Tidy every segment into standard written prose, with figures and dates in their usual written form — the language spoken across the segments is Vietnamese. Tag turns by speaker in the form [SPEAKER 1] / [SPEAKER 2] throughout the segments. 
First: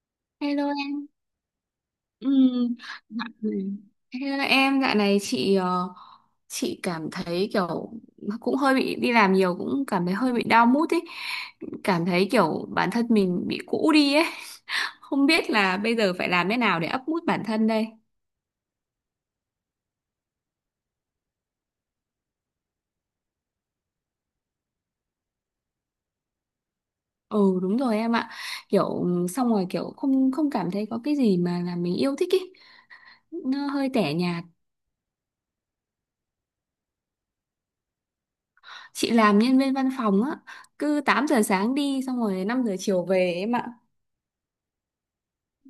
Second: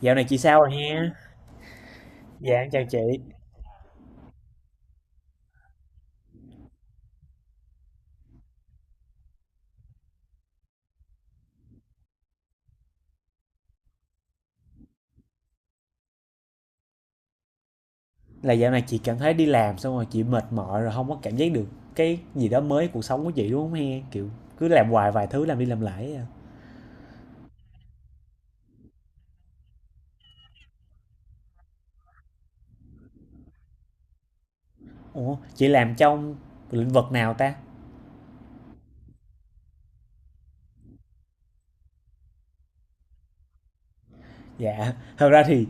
[SPEAKER 1] Dạo này chị sao rồi
[SPEAKER 2] Hello em.
[SPEAKER 1] nha? Dạ, em
[SPEAKER 2] Ừm.
[SPEAKER 1] chào chị.
[SPEAKER 2] dạ- Hello em, dạo này chị cảm thấy kiểu cũng hơi bị đi làm nhiều, cũng cảm thấy hơi bị down mood ấy. Cảm thấy kiểu bản thân mình bị cũ đi ấy. Không biết là bây giờ phải làm thế nào để up mood bản thân đây.
[SPEAKER 1] Là dạo này chị cảm thấy đi làm xong rồi chị mệt mỏi, rồi không có cảm giác được cái gì đó mới cuộc sống của chị, đúng không he? Kiểu cứ làm hoài vài thứ, làm đi làm lại ấy à.
[SPEAKER 2] Ừ, đúng rồi em ạ. Kiểu xong rồi kiểu không không cảm thấy có cái gì mà là mình yêu thích ấy. Nó hơi tẻ nhạt.
[SPEAKER 1] Ủa, chị làm trong lĩnh vực nào ta?
[SPEAKER 2] Chị làm nhân viên văn phòng á, cứ 8 giờ sáng đi xong rồi 5 giờ chiều về em ạ.
[SPEAKER 1] Dạ, thật ra thì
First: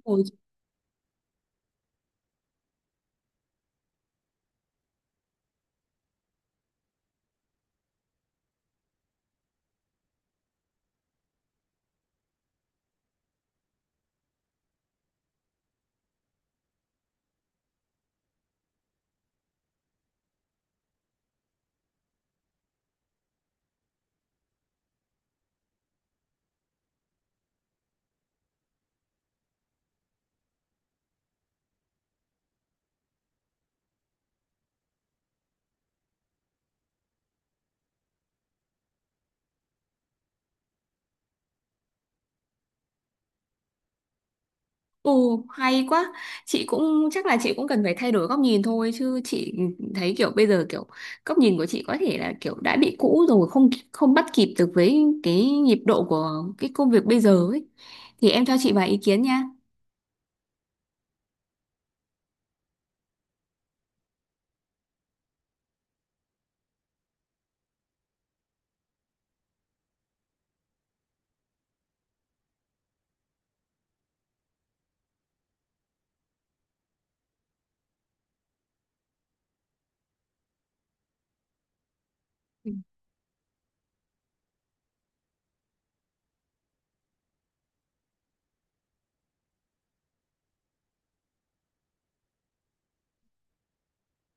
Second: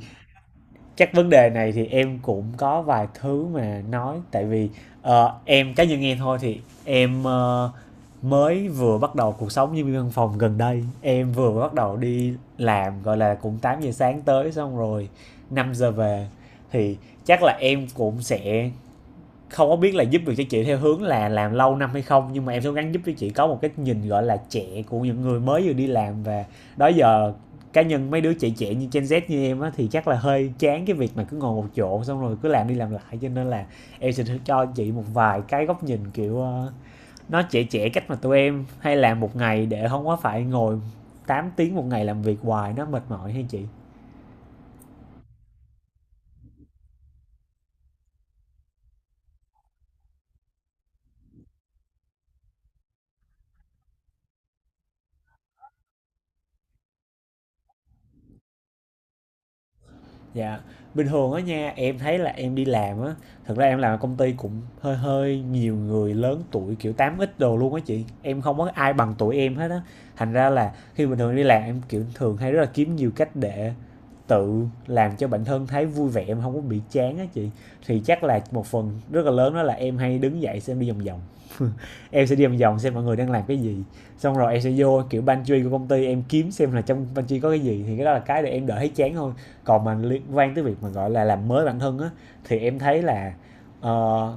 [SPEAKER 1] chắc vấn đề này thì em cũng có vài thứ mà nói, tại vì em cá nhân em thôi, thì em mới vừa bắt đầu cuộc sống nhân viên văn phòng. Gần đây em vừa bắt đầu đi làm, gọi là cũng 8 giờ sáng tới xong rồi 5 giờ về, thì chắc là em cũng sẽ không có biết là giúp được cho chị theo hướng là làm lâu năm hay không, nhưng mà em sẽ gắng giúp cho chị có một cái nhìn gọi là trẻ của những người mới vừa đi làm. Và đó giờ cá nhân mấy đứa trẻ trẻ như Gen Z như em á thì chắc là hơi chán cái việc mà cứ ngồi một chỗ xong rồi cứ làm đi làm lại, cho nên là em sẽ cho chị một vài cái góc nhìn kiểu nó trẻ trẻ, cách mà tụi em hay làm một ngày để không có phải ngồi 8 tiếng một ngày làm việc hoài nó mệt mỏi hay chị.
[SPEAKER 2] Ừ, hay quá. Chị cũng chắc là chị cũng cần phải thay đổi góc nhìn thôi, chứ chị thấy kiểu bây giờ kiểu góc nhìn của chị có thể là kiểu đã bị cũ rồi, không không bắt kịp được với cái nhịp độ của cái công việc bây giờ ấy. Thì em cho chị vài ý kiến nha.
[SPEAKER 1] Dạ, bình thường á nha, em thấy là em đi làm á, thật ra em làm ở công ty cũng hơi hơi nhiều người lớn tuổi kiểu 8X đồ luôn á chị. Em không có ai bằng tuổi em hết á. Thành ra là khi bình thường đi làm em kiểu thường hay rất là kiếm nhiều cách để tự làm cho bản thân thấy vui vẻ, em không có bị chán á chị. Thì chắc là một phần rất là lớn đó là em hay đứng dậy xem đi vòng vòng. Em sẽ đi vòng vòng xem mọi người đang làm cái gì. Xong rồi em sẽ vô kiểu pantry của công ty em, kiếm xem là trong pantry có cái gì, thì cái đó là cái để em đỡ thấy chán hơn. Còn mà liên quan tới việc mà gọi là làm mới bản thân á, thì em thấy là ờ,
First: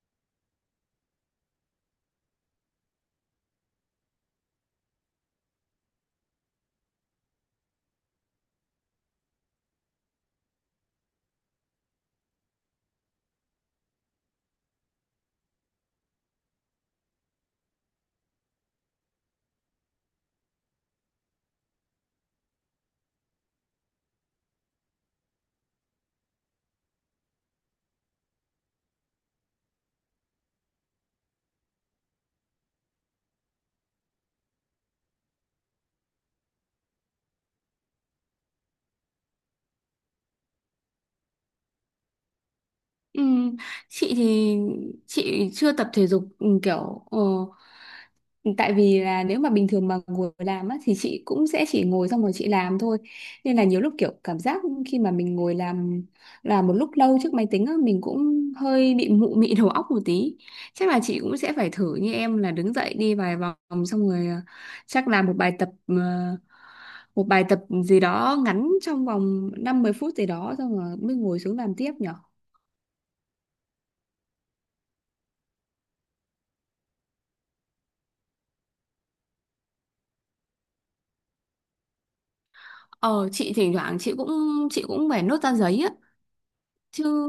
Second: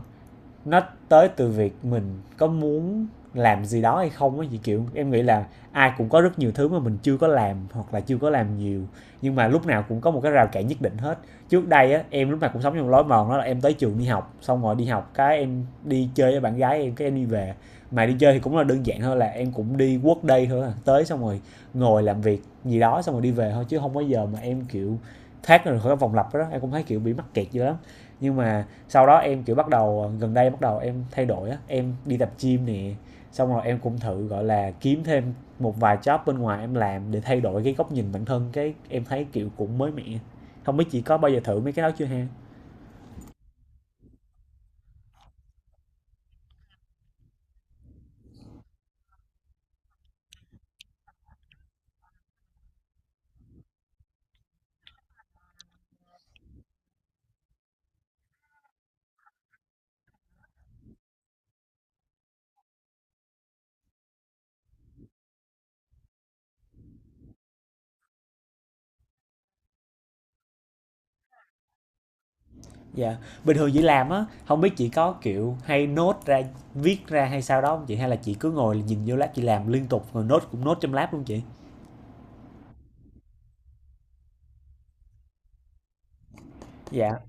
[SPEAKER 1] nó tới từ việc mình có muốn làm gì đó hay không á chị. Kiểu em nghĩ là ai cũng có rất nhiều thứ mà mình chưa có làm hoặc là chưa có làm nhiều, nhưng mà lúc nào cũng có một cái rào cản nhất định hết. Trước đây á em lúc nào cũng sống trong lối mòn, đó là em tới trường đi học, xong rồi đi học cái em đi chơi với bạn gái em, cái em đi về. Mà đi chơi thì cũng là đơn giản thôi, là em cũng đi quốc đây thôi à, tới xong rồi ngồi làm việc gì đó xong rồi đi về thôi, chứ không có giờ mà em kiểu thoát ra khỏi cái vòng lặp đó, em cũng thấy kiểu bị mắc kẹt dữ lắm. Nhưng mà sau đó em kiểu bắt đầu, gần đây bắt đầu em thay đổi á, em đi tập gym nè, xong rồi em cũng thử gọi là kiếm thêm một vài job bên ngoài em làm để thay đổi cái góc nhìn bản thân, cái em thấy kiểu cũng mới mẻ. Không biết chị có bao giờ thử mấy cái đó chưa ha?
[SPEAKER 2] Ừ, chị thì chị chưa tập thể dục. Tại vì là nếu mà bình thường mà ngồi làm á, thì chị cũng sẽ chỉ ngồi xong rồi chị làm thôi. Nên là nhiều lúc kiểu cảm giác khi mà mình ngồi làm, một lúc lâu trước máy tính á, mình cũng hơi bị mụ mị đầu óc một tí. Chắc là chị cũng sẽ phải thử như em là đứng dậy đi vài vòng xong rồi, chắc làm một bài tập, một bài tập gì đó ngắn trong vòng 5 10 phút gì đó xong rồi mới ngồi xuống làm tiếp nhở.
[SPEAKER 1] Dạ, bình thường chị làm á, không biết chị có kiểu hay nốt ra, viết ra hay sao đó không chị, hay là chị cứ ngồi nhìn vô lab chị làm liên tục rồi nốt cũng nốt trong lab luôn chị?
[SPEAKER 2] Ờ, chị thỉnh thoảng chị cũng phải nốt ra giấy á chứ.
[SPEAKER 1] Dạ.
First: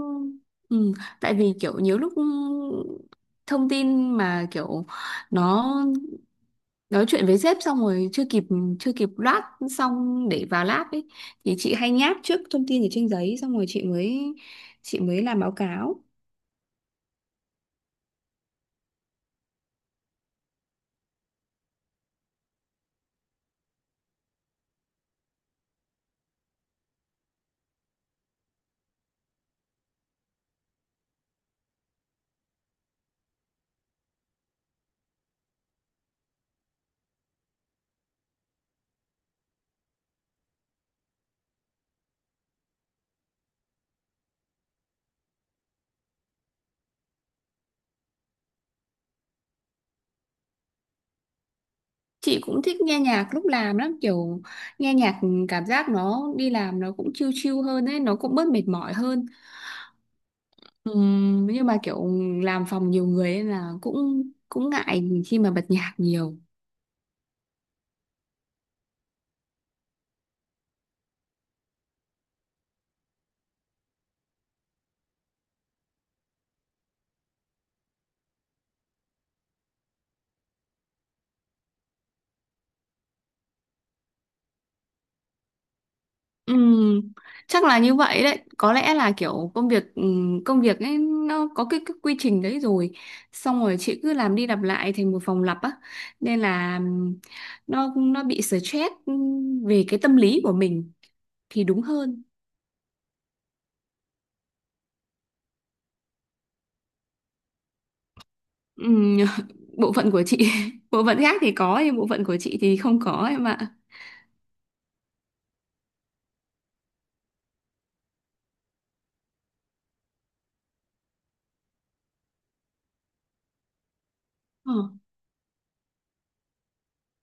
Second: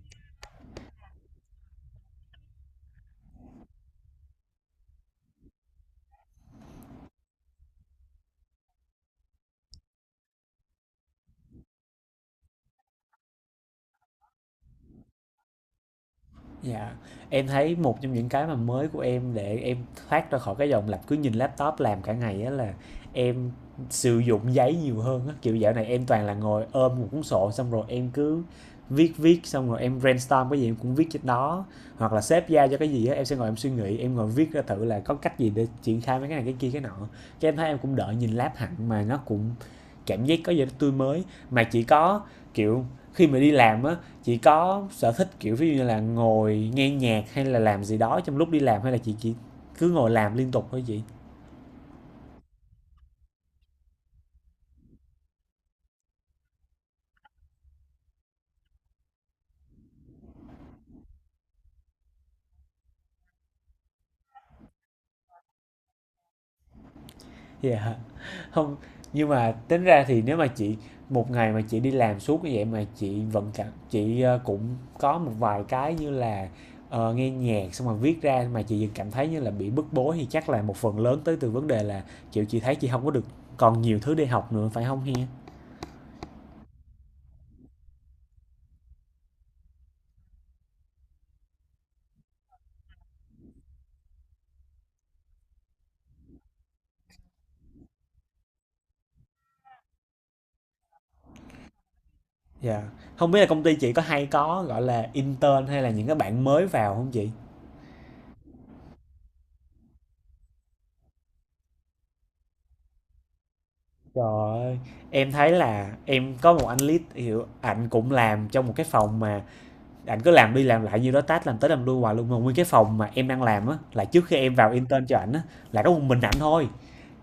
[SPEAKER 2] Ừ, tại vì kiểu nhiều lúc thông tin mà kiểu nó, nói chuyện với sếp xong rồi chưa kịp loát xong để vào lab ấy, thì chị hay nháp trước thông tin ở trên giấy xong rồi chị mới làm báo cáo.
[SPEAKER 1] Dạ, em thấy một trong những cái mà mới của em để em thoát ra khỏi cái dòng lặp cứ nhìn laptop làm cả ngày á là em sử dụng giấy nhiều hơn á. Kiểu dạo này em toàn là ngồi ôm một cuốn sổ, xong rồi em cứ viết viết, xong rồi em brainstorm cái gì em cũng viết trên đó, hoặc là sếp giao cho cái gì á em sẽ ngồi em suy nghĩ, em ngồi viết ra thử là có cách gì để triển khai mấy cái này cái kia cái nọ, cái em thấy em cũng đợi nhìn lab hẳn mà nó cũng cảm giác có gì đó tươi mới. Mà chỉ có kiểu khi mà đi làm á, chị có sở thích, kiểu, ví dụ như là ngồi nghe nhạc hay là làm gì đó trong lúc đi làm, hay là chị chỉ cứ ngồi làm liên tục thôi chị?
[SPEAKER 2] Chị cũng thích nghe nhạc lúc làm lắm, kiểu nghe nhạc cảm giác nó đi làm nó cũng chill chill hơn ấy, nó cũng bớt mệt mỏi hơn. Nhưng mà kiểu làm phòng nhiều người ấy là cũng cũng ngại khi mà bật nhạc nhiều.
[SPEAKER 1] Dạ. Hông, nhưng mà tính ra thì nếu mà chị một ngày mà chị đi làm suốt như vậy, mà chị vẫn cảm chị, cũng có một vài cái như là, nghe nhạc xong rồi viết ra, mà chị vẫn cảm thấy như là bị bức bối, thì chắc là một phần lớn tới từ vấn đề là, kiểu, chị thấy chị không có được còn nhiều thứ để học nữa, phải không he?
[SPEAKER 2] Ừm, chắc là như vậy đấy. Có lẽ là kiểu công việc ấy nó có cái quy trình đấy rồi. Xong rồi chị cứ làm đi làm lại thành một vòng lặp á. Nên là, nó bị stress, về cái tâm lý của mình thì đúng hơn.
[SPEAKER 1] Dạ. Yeah. Không biết là công ty chị có hay có, gọi là, intern hay là những cái bạn mới vào không chị?
[SPEAKER 2] Ừm. Bộ phận của chị, bộ phận khác thì có, nhưng bộ phận của chị thì không có em ạ.
[SPEAKER 1] Trời ơi, em thấy là em có một anh lead, hiểu, ảnh cũng làm trong một cái phòng mà ảnh cứ làm đi làm lại nhiêu đó task, làm tới làm lui hoài luôn. Mà nguyên cái phòng mà em đang làm á, là trước khi em vào
[SPEAKER 2] Ờ.
[SPEAKER 1] intern cho ảnh á, là có một mình ảnh thôi.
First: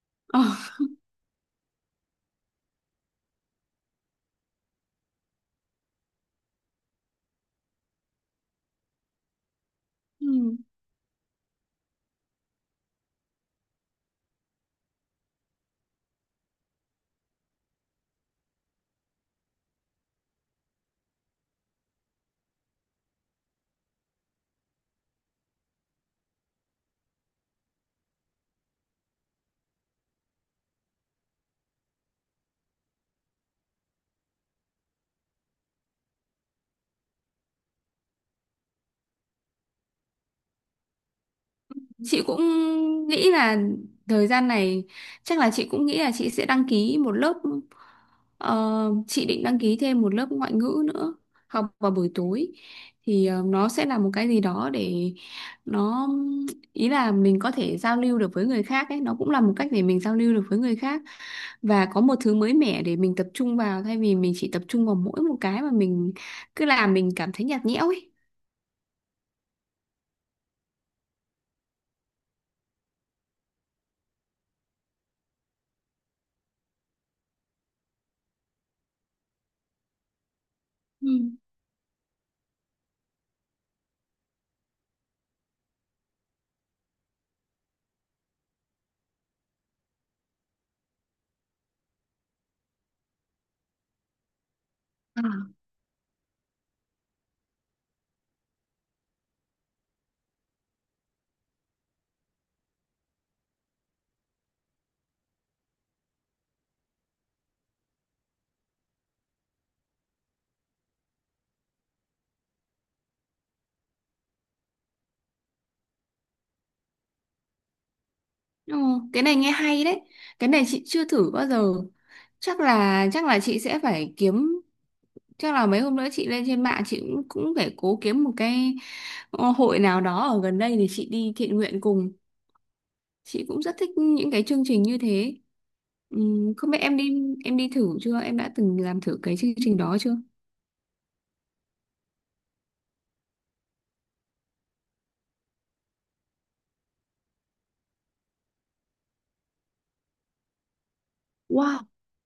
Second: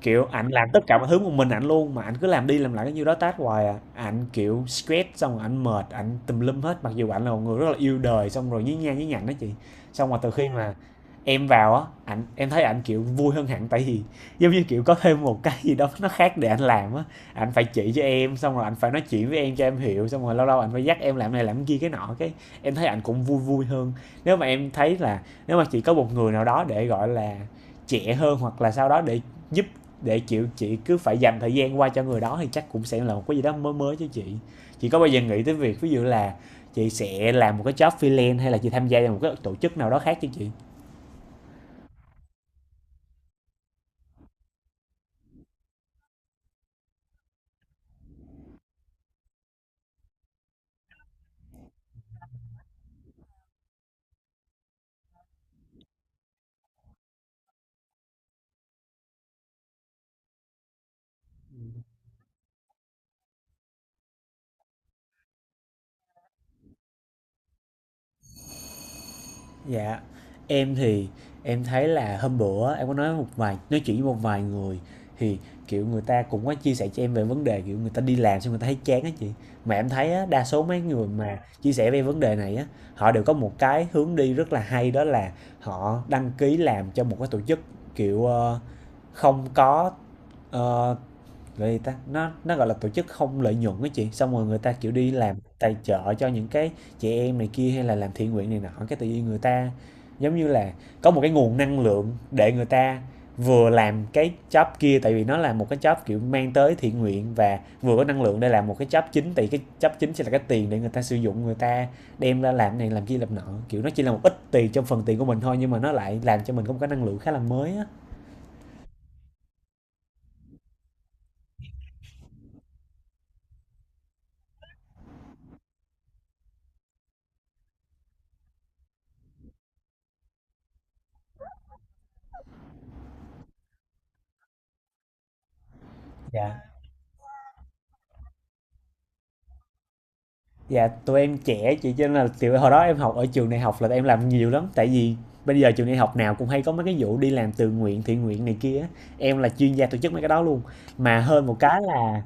[SPEAKER 1] Kiểu
[SPEAKER 2] Ờ.
[SPEAKER 1] ảnh làm tất cả mọi thứ một mình ảnh luôn, mà ảnh cứ làm đi làm lại cái nhiêu đó task hoài à. Ảnh, kiểu, stress xong rồi ảnh mệt, ảnh tùm lum hết, mặc dù ảnh là một người rất là yêu đời, xong rồi nhí nha nhí nhảnh á chị. Xong rồi từ khi
[SPEAKER 2] Ừm.
[SPEAKER 1] mà em vào á, ảnh em thấy ảnh, kiểu, vui hơn hẳn, tại vì, giống như, kiểu, có thêm một cái gì đó nó khác để ảnh làm á. Ảnh phải chỉ cho em, xong rồi ảnh phải nói chuyện với em cho em hiểu, xong rồi lâu lâu ảnh phải dắt em làm này làm kia cái nọ, cái em thấy ảnh cũng vui vui hơn. Nếu mà em thấy là nếu mà chỉ có một người nào đó để, gọi là, trẻ hơn hoặc là sau đó để giúp, để chịu chị cứ phải dành thời gian qua cho người đó, thì chắc cũng sẽ là một cái gì đó mới mới cho chị. Chị có bao giờ nghĩ tới việc ví dụ là chị sẽ làm một cái job freelance, hay là chị tham gia vào một cái tổ chức nào đó khác chứ chị?
[SPEAKER 2] Chị cũng nghĩ là thời gian này, chắc là chị cũng nghĩ là chị sẽ đăng ký một lớp, ờ, chị định đăng ký thêm một lớp ngoại ngữ nữa, học vào buổi tối, thì, nó sẽ là một cái gì đó để nó, ý là mình có thể giao lưu được với người khác ấy, nó cũng là một cách để mình giao lưu được với người khác, và có một thứ mới mẻ để mình tập trung vào thay vì mình chỉ tập trung vào mỗi một cái mà mình cứ làm mình cảm thấy nhạt nhẽo ấy.
[SPEAKER 1] Dạ, em thì em thấy là hôm bữa em có nói một vài nói chuyện với một vài người, thì kiểu người ta cũng có chia sẻ cho em về vấn đề kiểu người ta đi làm xong người ta thấy chán á chị. Mà em thấy á, đa số mấy người mà chia sẻ về vấn đề này á, họ đều có một cái hướng đi rất là hay, đó là họ đăng ký làm cho một cái tổ chức kiểu không có. ờ, Gọi gì ta? Nó, gọi là, tổ chức không lợi nhuận á chị, xong rồi người ta, kiểu, đi
[SPEAKER 2] Ừ.
[SPEAKER 1] làm tài trợ cho những cái chị em này kia, hay là làm thiện nguyện này nọ, cái tự nhiên người ta, giống như là, có một cái nguồn năng lượng để người ta vừa làm cái job kia, tại vì nó là một cái job, kiểu, mang tới thiện nguyện, và vừa có năng lượng để làm một cái job chính, tại cái job chính sẽ là cái tiền để người ta sử dụng, người ta đem ra làm này làm kia làm nọ, kiểu, nó chỉ là một ít tiền trong phần tiền của mình thôi, nhưng mà nó lại làm cho mình có một cái năng lượng khá là mới á.
[SPEAKER 2] Ồ, cái này nghe hay đấy. Cái này chị chưa thử bao giờ. Chắc là chị sẽ phải kiếm, chắc là mấy hôm nữa chị lên trên mạng chị cũng cũng phải cố kiếm một cái, hội nào đó ở gần đây để chị đi thiện nguyện cùng. Chị cũng rất thích những cái chương trình như thế.
[SPEAKER 1] Dạ.
[SPEAKER 2] Không biết em đi, thử chưa? Em đã từng làm thử cái chương trình đó chưa?
[SPEAKER 1] Dạ, tụi em trẻ chị cho nên là, kiểu, hồi đó em học ở trường đại học là em làm nhiều lắm, tại vì bây giờ trường đại học nào cũng hay có mấy cái vụ đi làm tự nguyện, thiện nguyện này kia á, em là chuyên gia tổ chức mấy cái đó luôn. Mà hơn một cái
[SPEAKER 2] Wow,
[SPEAKER 1] là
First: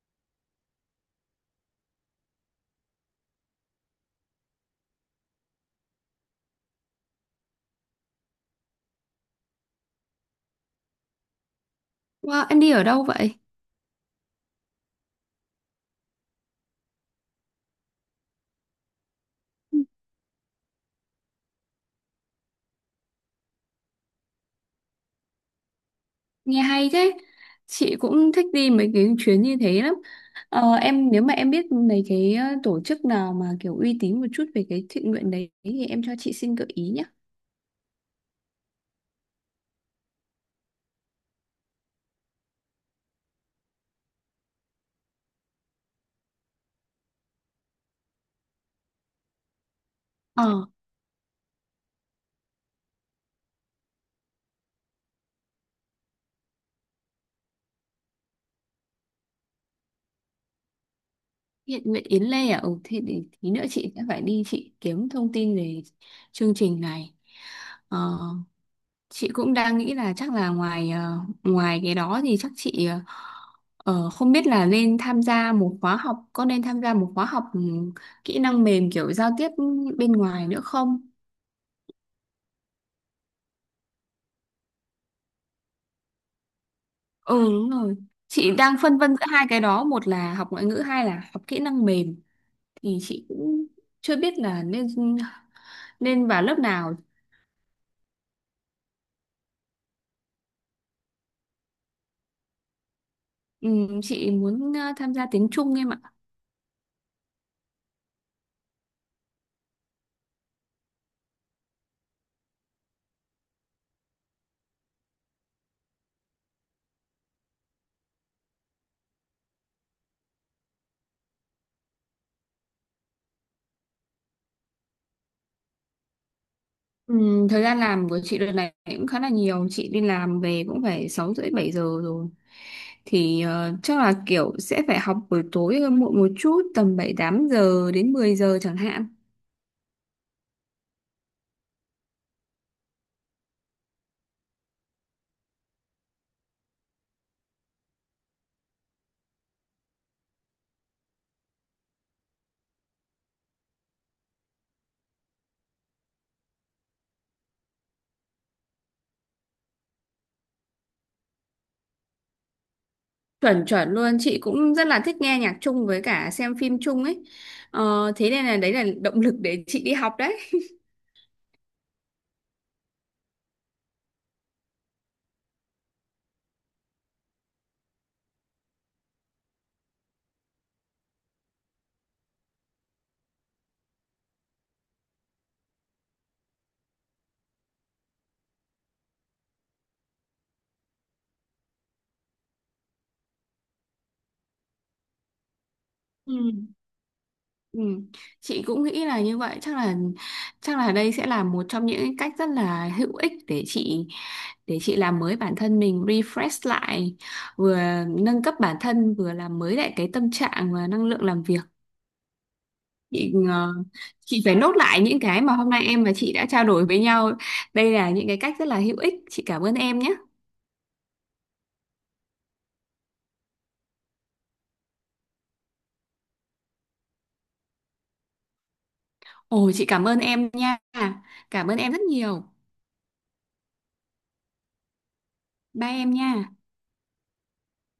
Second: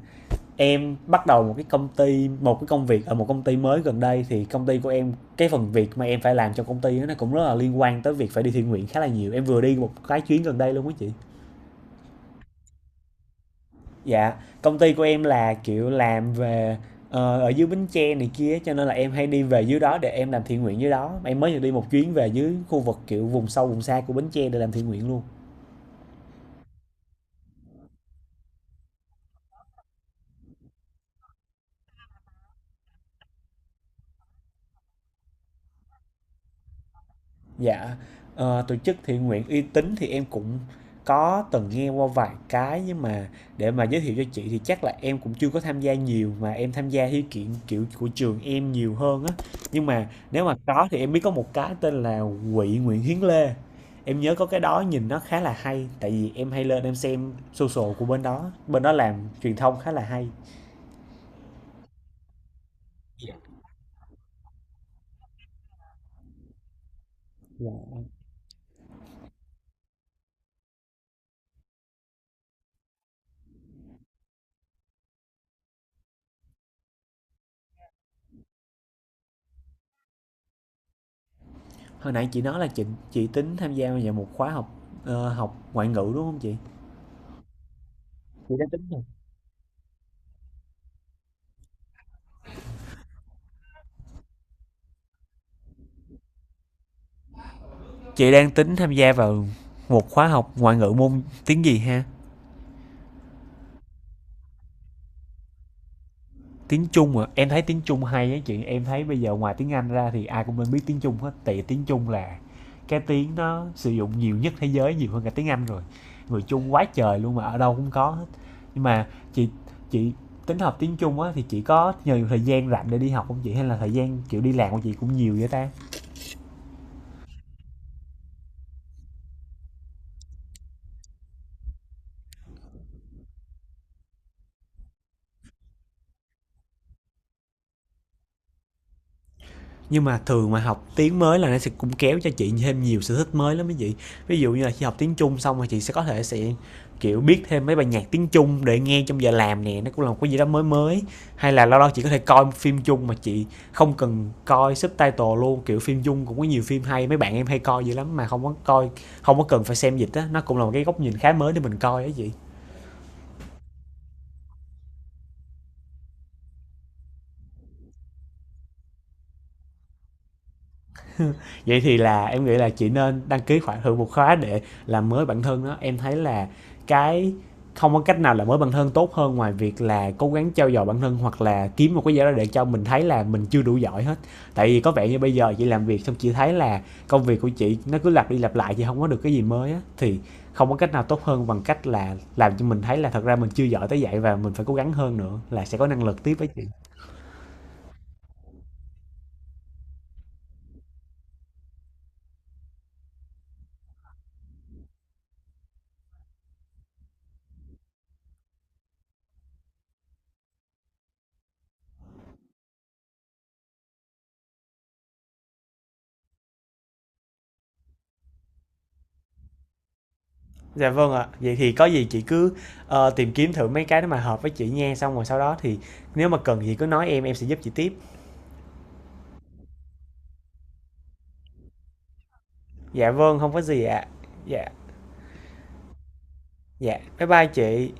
[SPEAKER 1] em bắt đầu một cái công ty, một cái công việc ở một công ty mới gần đây, thì công ty của em, cái phần việc mà em phải làm cho công ty á, nó cũng rất là liên quan tới việc phải đi thiện nguyện khá là nhiều. Em vừa đi một cái chuyến gần đây luôn á chị.
[SPEAKER 2] wow, em đi ở đâu vậy?
[SPEAKER 1] Dạ, công ty của em là, kiểu, làm về, ở dưới Bến Tre này kia cho nên là em hay đi về dưới đó để em làm thiện nguyện dưới đó. Em mới vừa đi một chuyến về dưới khu vực, kiểu, vùng sâu vùng xa của Bến Tre để làm thiện nguyện luôn.
[SPEAKER 2] Nghe hay thế. Chị cũng thích đi mấy cái chuyến như thế lắm. Ờ, em nếu mà em biết mấy cái, tổ chức nào mà kiểu uy tín một chút về cái thiện nguyện đấy, thì em cho chị xin gợi ý nhé.
[SPEAKER 1] Dạ, tổ chức thiện nguyện uy tín thì em cũng có từng nghe qua vài cái, nhưng mà để mà giới thiệu cho chị thì chắc là em cũng chưa có tham gia nhiều, mà em tham gia theo kiện kiểu của trường em nhiều hơn á. Nhưng mà nếu mà
[SPEAKER 2] Ờ,
[SPEAKER 1] có thì em biết có một cái tên là Quỹ Nguyễn Hiến Lê. Em nhớ có cái đó nhìn nó khá là hay, tại vì em hay lên em xem social của bên đó làm truyền thông khá là hay.
[SPEAKER 2] thiện nguyện Yến Lê à? Ừ, thì để
[SPEAKER 1] Dạ.
[SPEAKER 2] tí nữa chị sẽ phải đi chị kiếm thông tin về chương trình này.
[SPEAKER 1] Dạ.
[SPEAKER 2] Ờ, chị cũng đang nghĩ là chắc là ngoài cái đó thì chắc chị, không biết là nên tham gia một khóa học, có nên tham gia một khóa học, kỹ năng mềm kiểu giao tiếp bên ngoài nữa không?
[SPEAKER 1] Hồi nãy chị nói là chị tính tham gia vào một khóa học, học ngoại ngữ đúng không chị?
[SPEAKER 2] Ừ, đúng rồi. Chị
[SPEAKER 1] Chị đã
[SPEAKER 2] đang
[SPEAKER 1] tính
[SPEAKER 2] phân vân giữa hai cái đó, một là học ngoại ngữ, hai là học kỹ năng mềm, thì chị cũng chưa biết là nên nên vào lớp nào.
[SPEAKER 1] Chị đang tính tham gia vào một khóa học ngoại ngữ môn tiếng gì ha?
[SPEAKER 2] Ừ, chị muốn, tham gia tiếng Trung em ạ.
[SPEAKER 1] Tiếng Trung à? Em thấy tiếng Trung hay á chị. Em thấy bây giờ ngoài tiếng Anh ra thì ai cũng nên biết tiếng Trung hết. Tại vì tiếng Trung là cái tiếng nó sử dụng nhiều nhất thế giới, nhiều hơn cả tiếng Anh rồi. Người Trung quá trời luôn mà ở đâu cũng có hết. Nhưng mà chị chị tính học tiếng Trung á, thì chị có nhiều thời gian rảnh để đi học không chị, hay là thời gian kiểu đi làm của chị cũng nhiều vậy ta?
[SPEAKER 2] Ừ, thời gian làm của chị đợt này cũng khá là nhiều, chị đi làm về cũng phải 6 rưỡi 7 giờ rồi, thì, chắc là kiểu sẽ phải học buổi tối hơn, muộn một chút tầm 7 8 giờ đến 10 giờ chẳng hạn.
[SPEAKER 1] Nhưng mà thường mà học tiếng mới là nó sẽ cũng kéo cho chị thêm nhiều sở thích mới lắm mấy chị. Ví dụ như là khi học tiếng Trung xong rồi chị sẽ có thể sẽ, kiểu, biết thêm mấy bài nhạc tiếng Trung để nghe trong giờ làm nè, nó cũng là một cái gì đó mới mới. Hay là lâu lâu chị có thể coi phim Trung mà chị không cần coi subtitle luôn, kiểu phim Trung cũng có nhiều phim hay, mấy bạn em hay coi dữ lắm mà không có coi, không có cần phải xem dịch á, nó cũng là một cái góc nhìn khá mới để mình coi á chị.
[SPEAKER 2] Chuẩn chuẩn luôn, chị cũng rất là thích nghe nhạc chung với cả xem phim chung ấy. Ờ, thế nên là đấy là động lực để chị đi học đấy.
[SPEAKER 1] Vậy thì là em nghĩ là chị nên đăng ký khoảng hơn một khóa để làm mới bản thân đó. Em thấy là cái không có cách nào là mới bản thân tốt hơn ngoài việc là cố gắng trau dồi bản thân, hoặc là kiếm một cái gì đó để cho mình thấy là mình chưa đủ giỏi hết. Tại vì có vẻ như bây giờ chị làm việc xong chị thấy là công việc của chị nó cứ lặp đi lặp lại, chị không có được cái gì mới á, thì không có cách nào tốt hơn bằng cách là làm cho mình thấy là thật ra mình chưa giỏi tới vậy, và mình phải cố gắng hơn nữa là sẽ có năng lực tiếp
[SPEAKER 2] Ừ.
[SPEAKER 1] với chị.
[SPEAKER 2] Ừ. Chị cũng nghĩ là như vậy, chắc là đây sẽ là một trong những cách rất là hữu ích để chị, làm mới bản thân mình, refresh lại, vừa nâng cấp bản thân, vừa làm mới lại cái tâm trạng và năng lượng làm việc. Chị ờ, chị phải nốt lại những cái mà hôm nay em và chị đã trao đổi với nhau, đây là những cái cách rất là hữu ích. Chị cảm ơn em nhé.
[SPEAKER 1] Dạ vâng ạ. Vậy thì có gì chị cứ, tìm kiếm thử mấy cái đó mà hợp với chị nha, xong rồi sau đó thì nếu mà cần gì cứ nói em sẽ giúp chị tiếp.
[SPEAKER 2] Ồ, chị cảm ơn em nha, cảm ơn em rất nhiều.
[SPEAKER 1] Dạ vâng, không có gì ạ. Dạ,
[SPEAKER 2] Bye em nha.
[SPEAKER 1] dạ, bye bye chị.